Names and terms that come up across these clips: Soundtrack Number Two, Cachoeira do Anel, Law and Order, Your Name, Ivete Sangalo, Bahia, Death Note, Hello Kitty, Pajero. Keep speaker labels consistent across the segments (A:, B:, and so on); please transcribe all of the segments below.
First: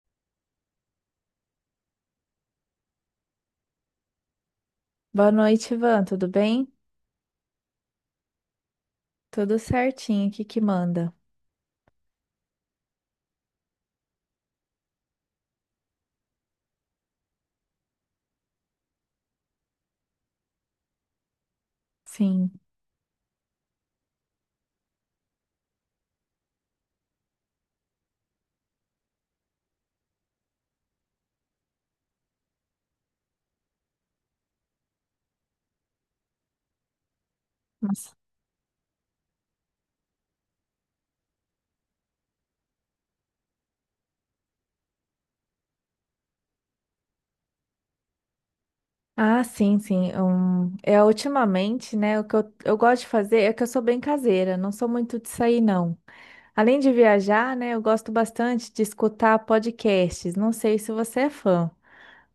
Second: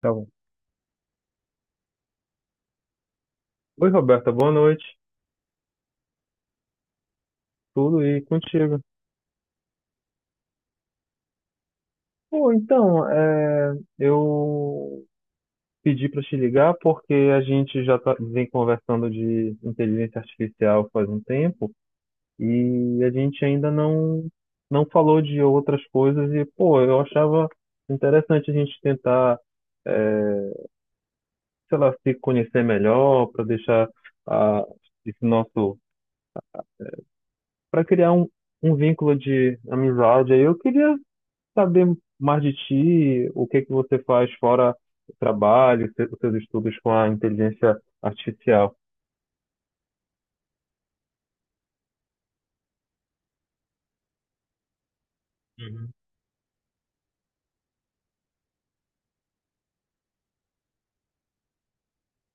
A: Tá bom. Oi, Roberta, boa noite.
B: Boa noite, Ivan. Tudo bem?
A: Tudo e contigo.
B: Tudo certinho aqui que manda.
A: Eu pedi para te ligar porque a gente já tá, vem conversando de inteligência artificial faz um tempo
B: Sim.
A: e a gente ainda não, não falou de outras coisas e, pô, eu achava interessante a gente tentar, é, sei lá, se conhecer melhor para deixar a, esse nosso, para criar
B: Nossa.
A: um vínculo de amizade. Aí eu queria saber mais de ti, o que é que você faz fora o trabalho, os seus estudos com a inteligência artificial.
B: Ah, sim, sim. Ultimamente, né? O que eu gosto de fazer é que eu sou bem caseira, não sou muito de sair,
A: Uhum.
B: não. Além de viajar, né? Eu gosto bastante de escutar podcasts. Não sei se você é fã,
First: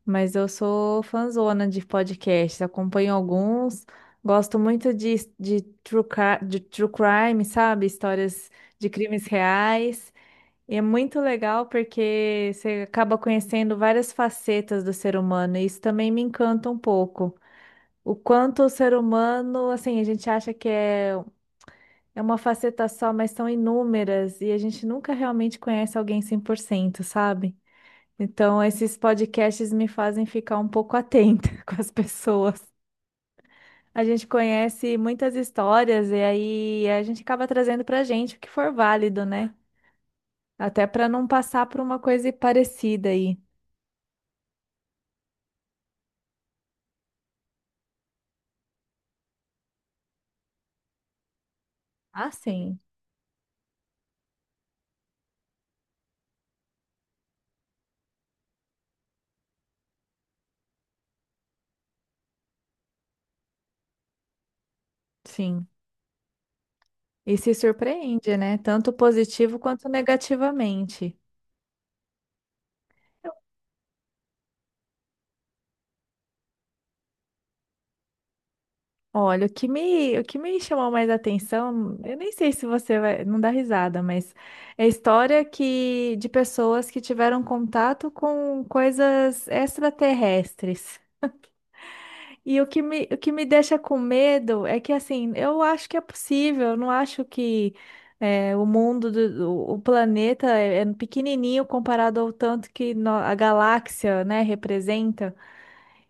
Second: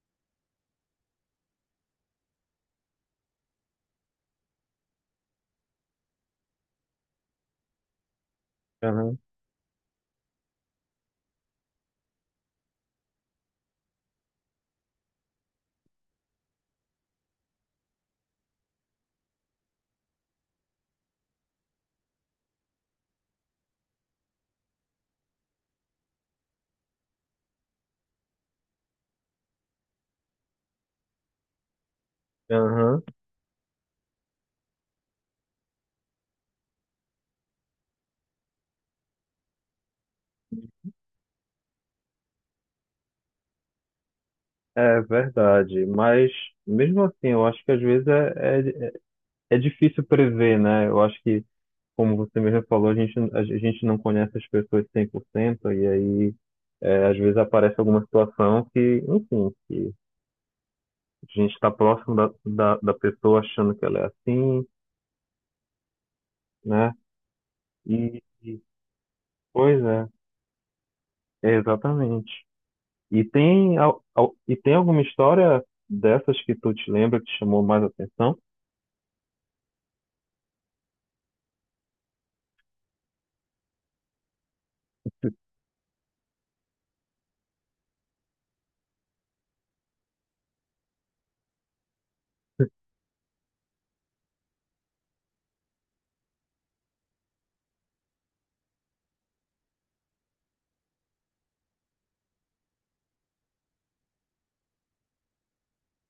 B: mas eu sou fãzona de podcasts. Acompanho alguns. Gosto muito de true crime, sabe? Histórias de
A: Aham,
B: crimes reais. E é muito legal porque você acaba conhecendo várias facetas do ser humano, e isso também me encanta um pouco. O quanto o ser humano, assim, a gente acha que é uma faceta só, mas são inúmeras, e a gente nunca realmente conhece alguém 100%, sabe? Então, esses podcasts me fazem ficar um pouco atenta com as pessoas.
A: aham.
B: A gente conhece muitas histórias, e aí a gente acaba trazendo pra gente o que for válido, né? Até para não passar por uma coisa parecida aí.
A: É verdade, mas mesmo assim, eu acho que às vezes é difícil prever, né? Eu acho que, como
B: Ah,
A: você mesmo
B: sim,
A: falou, a gente não conhece as pessoas 100% e aí às vezes aparece alguma situação que, enfim, que a gente está próximo da pessoa achando que ela é assim,
B: sim.
A: né?
B: E se
A: E,
B: surpreende, né?
A: e
B: Tanto positivo
A: pois
B: quanto
A: é,
B: negativamente.
A: Exatamente. E tem, e tem alguma história dessas que tu te lembra que chamou mais atenção?
B: Olha, o que me chamou mais atenção, eu nem sei se você vai, não dá risada, mas é história que de pessoas que tiveram contato com coisas extraterrestres. E o que me deixa com medo é que, assim, eu acho que é possível, eu não acho que o mundo, o planeta é pequenininho comparado ao tanto que a galáxia, né, representa.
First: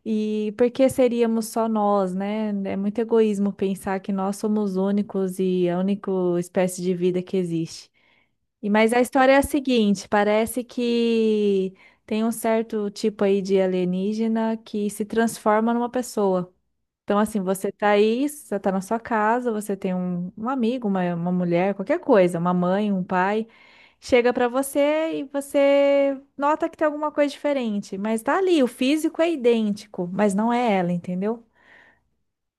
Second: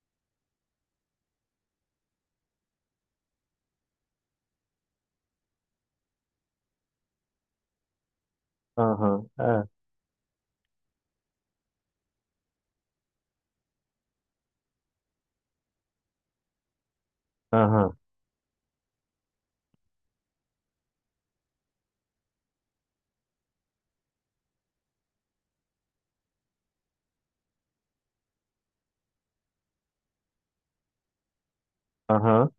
B: E por que seríamos só nós, né? É muito egoísmo pensar que nós somos únicos e a única espécie de vida que existe. E, mas a
A: Aham,
B: história é a
A: é,
B: seguinte, parece que tem um certo tipo aí de alienígena que se transforma numa pessoa. Então, assim, você tá
A: aham,
B: aí, você tá na sua casa, você tem um amigo, uma mulher, qualquer coisa, uma mãe, um pai, chega pra você e você nota que tem alguma coisa diferente, mas tá ali, o físico é idêntico, mas não é ela, entendeu?
A: aham,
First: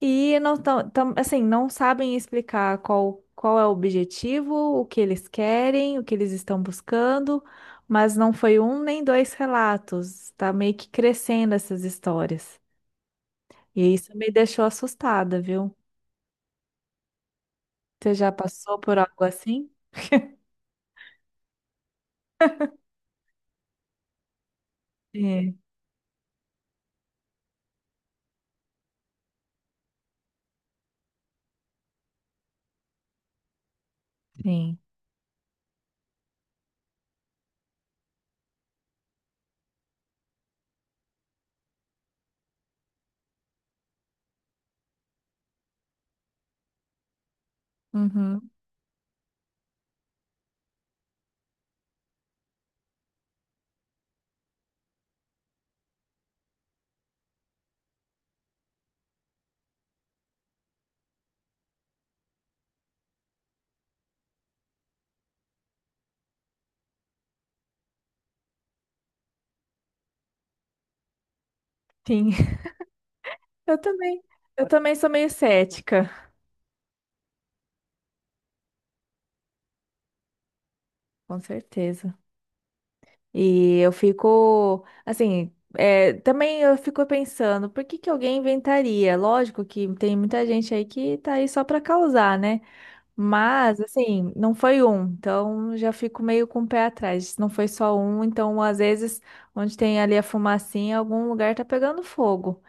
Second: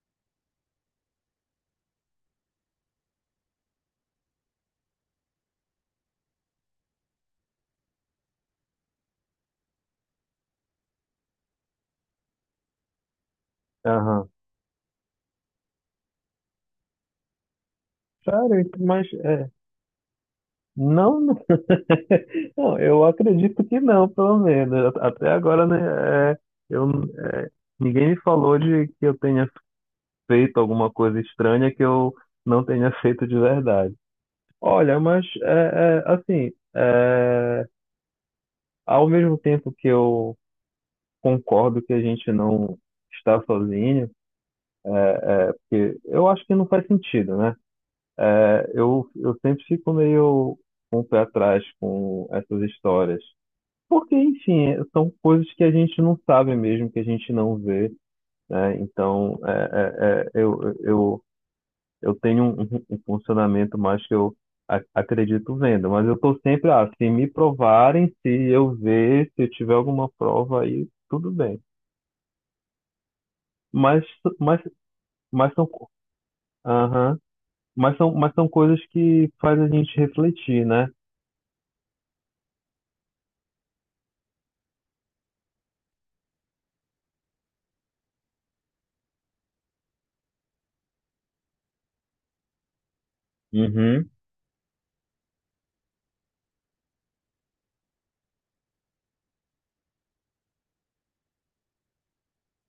B: E não assim, não sabem explicar qual é o objetivo, o que eles querem, o que eles estão buscando, mas não foi um nem dois relatos, tá meio que crescendo essas histórias. E isso me
A: aham.
B: deixou assustada, viu? Você já
A: Sério,
B: passou por
A: mas
B: algo
A: é,
B: assim?
A: não, não, Não, eu acredito que não, pelo menos. Até
B: É,
A: agora, né, é, eu, é, ninguém me falou de que eu tenha feito alguma coisa estranha que eu não tenha feito de verdade.
B: sim.
A: Olha, ao mesmo tempo que eu concordo que a gente não está sozinho, porque eu acho que não faz sentido, né?
B: Uhum,
A: Eu sempre fico meio com o pé atrás com essas histórias. Porque, enfim, são coisas que a gente não sabe mesmo, que a gente não vê, né? Então, eu tenho um funcionamento mais que eu acredito vendo, mas eu estou sempre, ah, se me provarem, se eu ver, se eu tiver alguma prova aí, tudo bem.
B: sim. Eu
A: Mas,
B: também.
A: mas,
B: Eu também sou meio
A: mas
B: cética,
A: Aham. Mas são coisas que faz a gente refletir, né?
B: com certeza. E eu fico, assim, também eu fico pensando, por que que alguém inventaria? Lógico que tem muita gente aí que tá aí só pra causar, né? Mas,
A: Uhum.
B: assim, não foi um, então já fico meio com o pé atrás. Se não foi só um, então às vezes, onde tem ali a fumacinha, algum lugar tá pegando fogo.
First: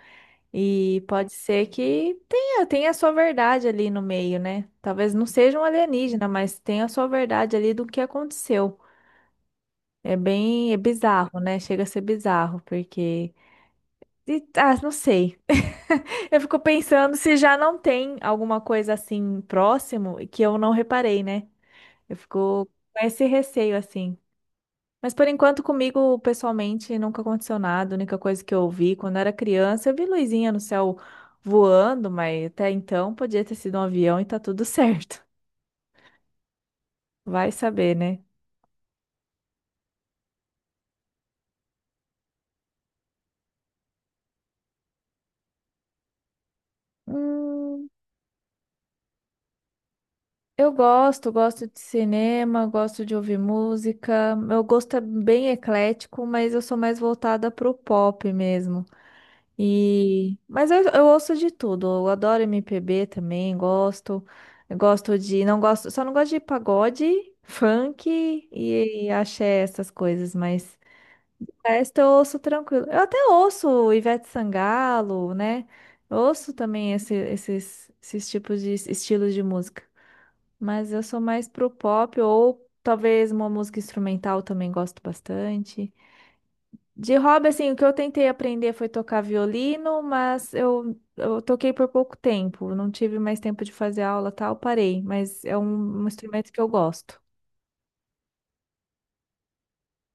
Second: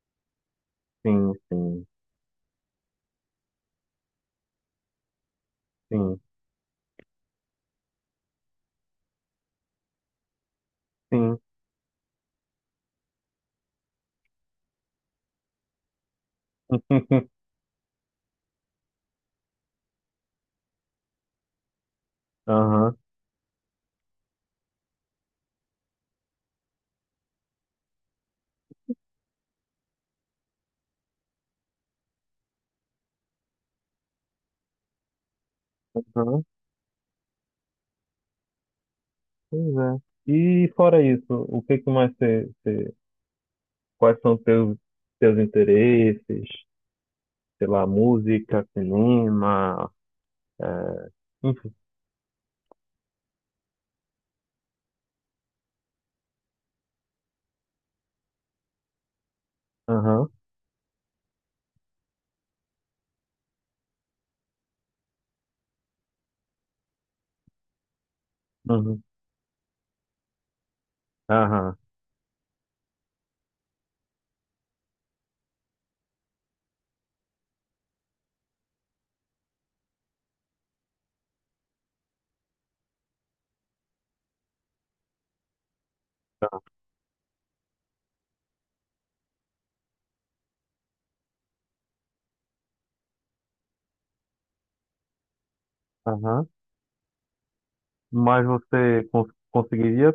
B: E pode
A: Sim,
B: ser
A: sim,
B: que tenha a sua verdade ali no meio, né? Talvez não seja um
A: sim,
B: alienígena, mas tenha a sua verdade ali do que aconteceu. É
A: sim.
B: bizarro, né? Chega a ser bizarro, porque. Ah, não sei. Eu fico pensando se já não tem alguma coisa assim próximo que eu não reparei, né? Eu fico
A: Aham,
B: com esse receio assim. Mas por enquanto, comigo, pessoalmente, nunca aconteceu nada. A única coisa que eu vi quando era criança, eu vi luzinha no céu voando, mas até então podia ter sido um avião e tá tudo certo.
A: aham,
B: Vai saber, né?
A: pois é. E fora isso, o que que quais são teus interesses? Sei lá,
B: Hum,
A: música, cinema, é,
B: gosto
A: enfim.
B: de cinema, gosto de ouvir música. Meu gosto é bem eclético, mas eu sou mais voltada pro pop mesmo.
A: Aham,
B: E... Mas eu ouço de tudo. Eu adoro MPB também, gosto. Eu gosto de. Não gosto, só não gosto de pagode, funk
A: uhum,
B: e, axé, essas coisas, mas o
A: aham,
B: resto eu ouço tranquilo. Eu até ouço Ivete Sangalo, né? Eu ouço também esses, esses tipos de estilos de música. Mas eu sou mais pro pop ou talvez uma música instrumental também gosto bastante. De hobby, assim, o que eu tentei aprender foi tocar violino, mas eu toquei por pouco tempo. Não tive mais tempo de fazer aula, tal, parei. Mas é um
A: aham.
B: instrumento que eu gosto.
A: Mas você conseguiria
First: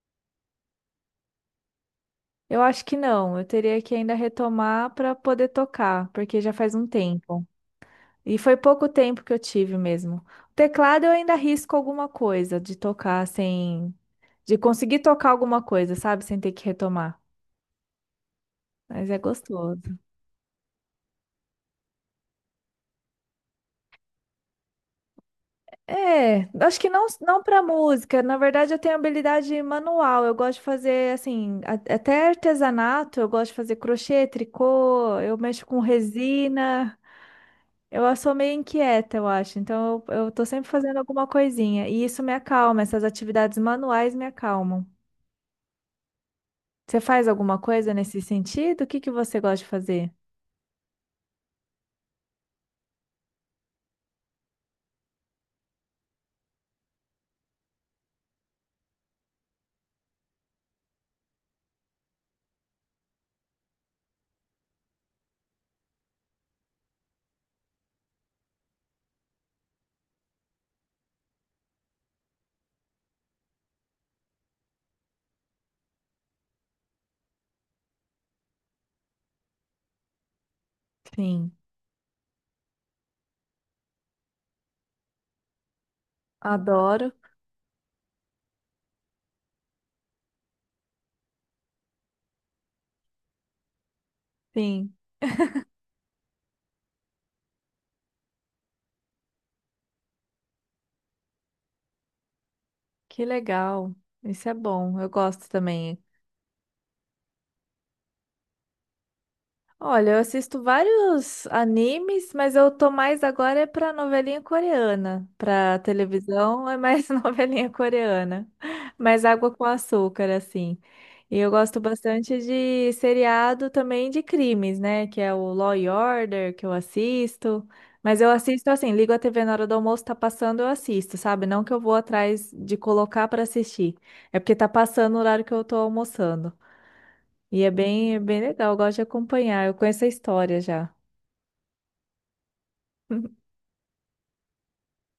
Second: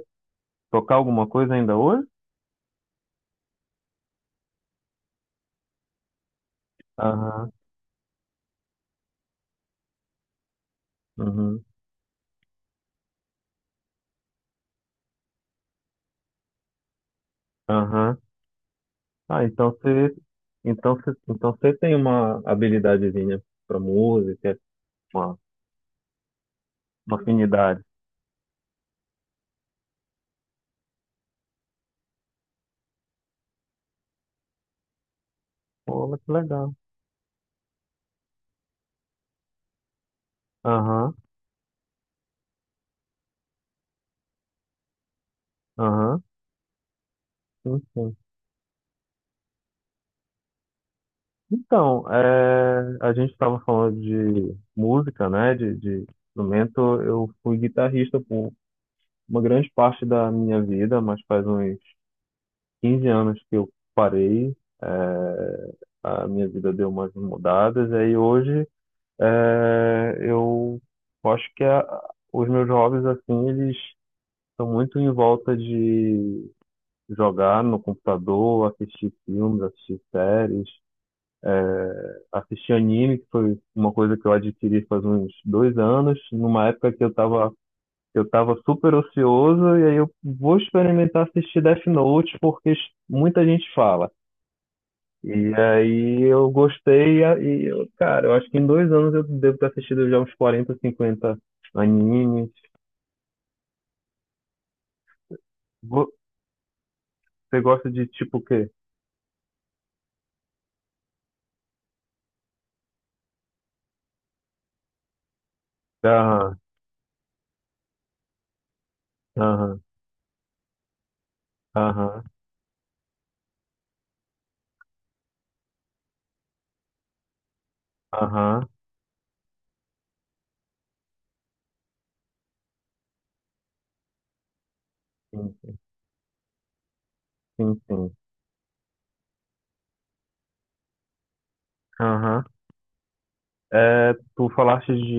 A: tocar alguma coisa ainda hoje?
B: Eu acho que não, eu teria que ainda retomar para poder tocar, porque já faz um tempo.
A: Aham,
B: E foi pouco tempo que eu tive mesmo. O teclado eu ainda
A: uhum,
B: risco alguma coisa de tocar sem, de conseguir tocar alguma coisa, sabe? Sem ter que retomar.
A: aham.
B: Mas é
A: Ah, então
B: gostoso.
A: você, então você, então você tem uma habilidadezinha pra música, uma,
B: É, acho que não,
A: uma
B: não para
A: afinidade.
B: música. Na verdade, eu tenho habilidade manual. Eu gosto de fazer, assim, até artesanato. Eu gosto de fazer crochê, tricô. Eu mexo com
A: Pô, mas que legal.
B: resina. Eu sou meio inquieta, eu acho. Então, eu tô sempre fazendo
A: Aham,
B: alguma coisinha. E isso me acalma. Essas atividades manuais me acalmam.
A: aham,
B: Você faz alguma
A: sim,
B: coisa
A: sim.
B: nesse sentido? O que que você gosta de fazer?
A: Então, é, a gente estava falando de música, né, de instrumento. Eu fui guitarrista por uma grande parte da minha vida, mas faz uns 15 anos que eu parei. É, a minha vida deu umas mudadas, aí hoje é, eu acho que os meus hobbies, assim, eles estão muito em volta de jogar no computador, assistir filmes, assistir séries,
B: Sim,
A: assistir anime, que foi uma coisa que eu adquiri faz uns dois anos, numa época que
B: adoro.
A: eu tava super ocioso, e aí eu vou experimentar assistir Death Note, porque muita gente fala.
B: Sim,
A: E aí eu gostei, e eu, cara, eu acho que em dois anos eu devo ter assistido já uns quarenta cinquenta animes.
B: que legal. Isso é bom. Eu gosto também.
A: Vo- Você gosta de tipo o quê?
B: Olha, eu assisto vários animes, mas eu tô mais agora é pra novelinha coreana. Pra
A: Aham,
B: televisão é mais novelinha coreana. Mais água com
A: aham,
B: açúcar, assim. E eu gosto
A: aham,
B: bastante de seriado também de crimes, né? Que é o Law and Order, que eu assisto. Mas eu
A: aham,
B: assisto assim, ligo a TV na hora do almoço, tá passando, eu assisto, sabe? Não que eu vou atrás de colocar pra assistir. É porque tá passando o horário que
A: sim,
B: eu tô
A: sim,
B: almoçando. E é
A: sim.
B: bem,
A: Sim.
B: é bem legal, eu gosto de acompanhar. Eu conheço a história já.
A: Aham. É, tu falaste de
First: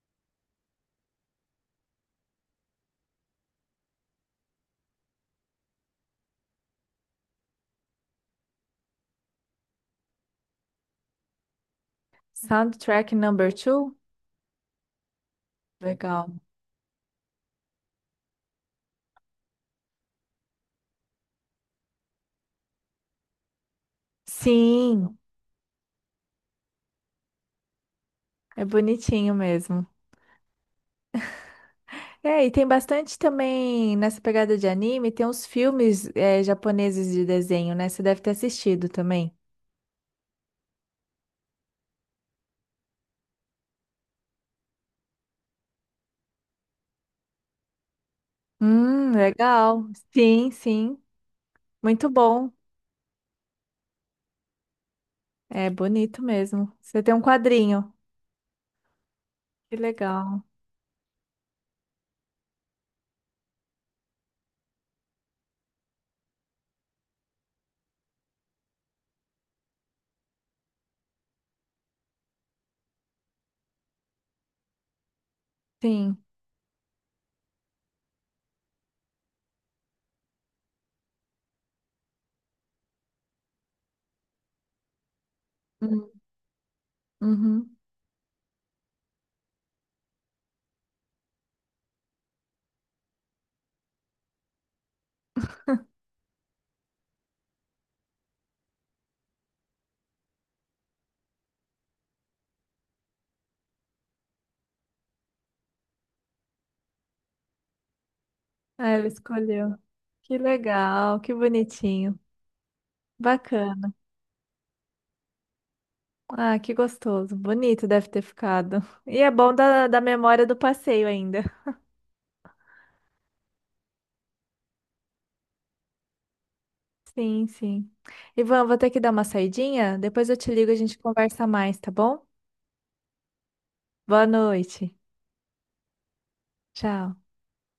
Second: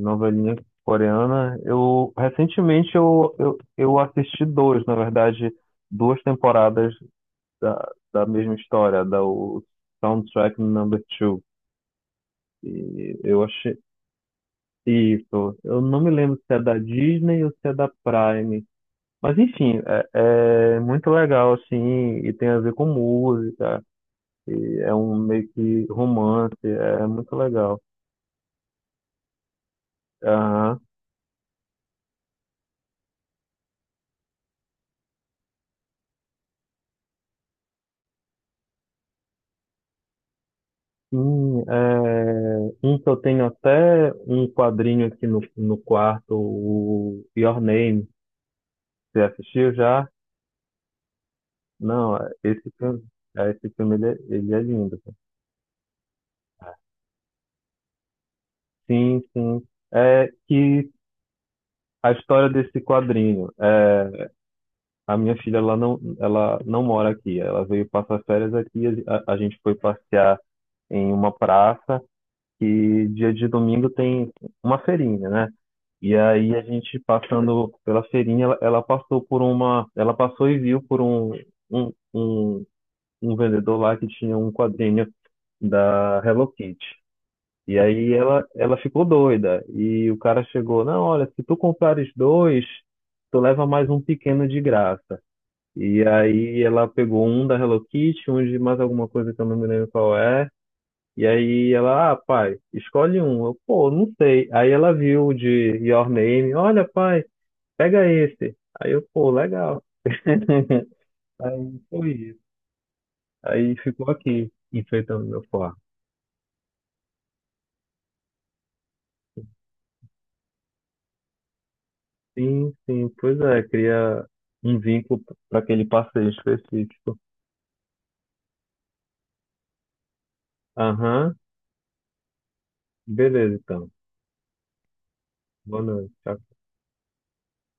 A: novelinha coreana. Eu recentemente eu assisti dois, na verdade, duas temporadas da mesma história, da o Soundtrack Number Two.
B: Soundtrack
A: E eu
B: number
A: achei,
B: two?
A: isso. Eu não me
B: Legal.
A: lembro se é da Disney ou se é da Prime. Mas enfim, é muito legal assim, e tem a ver com música, e é
B: Sim,
A: um meio que romance, é muito legal.
B: é bonitinho mesmo.
A: Aham.
B: É, e tem bastante também nessa pegada de anime, tem uns filmes japoneses de desenho, né? Você deve ter assistido também.
A: Sim, é, um que eu tenho até um quadrinho aqui no quarto, o Your Name. Você assistiu
B: Legal.
A: já?
B: Sim, sim. Muito
A: Não, é-
B: bom.
A: esse filme, esse filme ele ele é lindo, cara.
B: É bonito mesmo. Você tem um quadrinho.
A: Sim, sim.
B: Que
A: É
B: legal.
A: que a história desse quadrinho, é, a minha filha, ela não mora aqui. Ela veio passar férias aqui. A gente foi passear em uma praça que dia de domingo tem uma feirinha, né? E
B: Sim.
A: aí a gente passando pela feirinha, ela passou por uma, ela passou e viu por um, um, um vendedor lá que tinha um quadrinho
B: Hum.
A: da Hello Kitty.
B: Uhum.
A: E aí ela ficou doida. E o cara chegou, não, olha, se tu comprares dois, tu leva mais um pequeno de graça. E aí ela pegou um da Hello Kitty, um de mais alguma coisa que eu não me lembro qual é. E aí ela, ah, pai, escolhe um. Eu, pô, não sei. Aí ela viu o de Your Name, olha, pai, pega esse.
B: Ah,
A: Aí eu,
B: ela
A: pô,
B: escolheu.
A: legal.
B: Que legal, que
A: Aí foi
B: bonitinho.
A: isso. Aí
B: Bacana.
A: ficou aqui, enfeitando meu quarto.
B: Ah, que gostoso. Bonito deve ter ficado. E é bom da, da memória do passeio ainda.
A: Sim, sim, pois é, cria um vínculo para aquele passeio específico.
B: Sim, sim. Ivan, vou ter que dar uma saidinha. Depois eu te ligo e a gente
A: Aham,
B: conversa mais, tá bom?
A: beleza então.
B: Boa noite.
A: Boa noite. Tchau.
B: Tchau.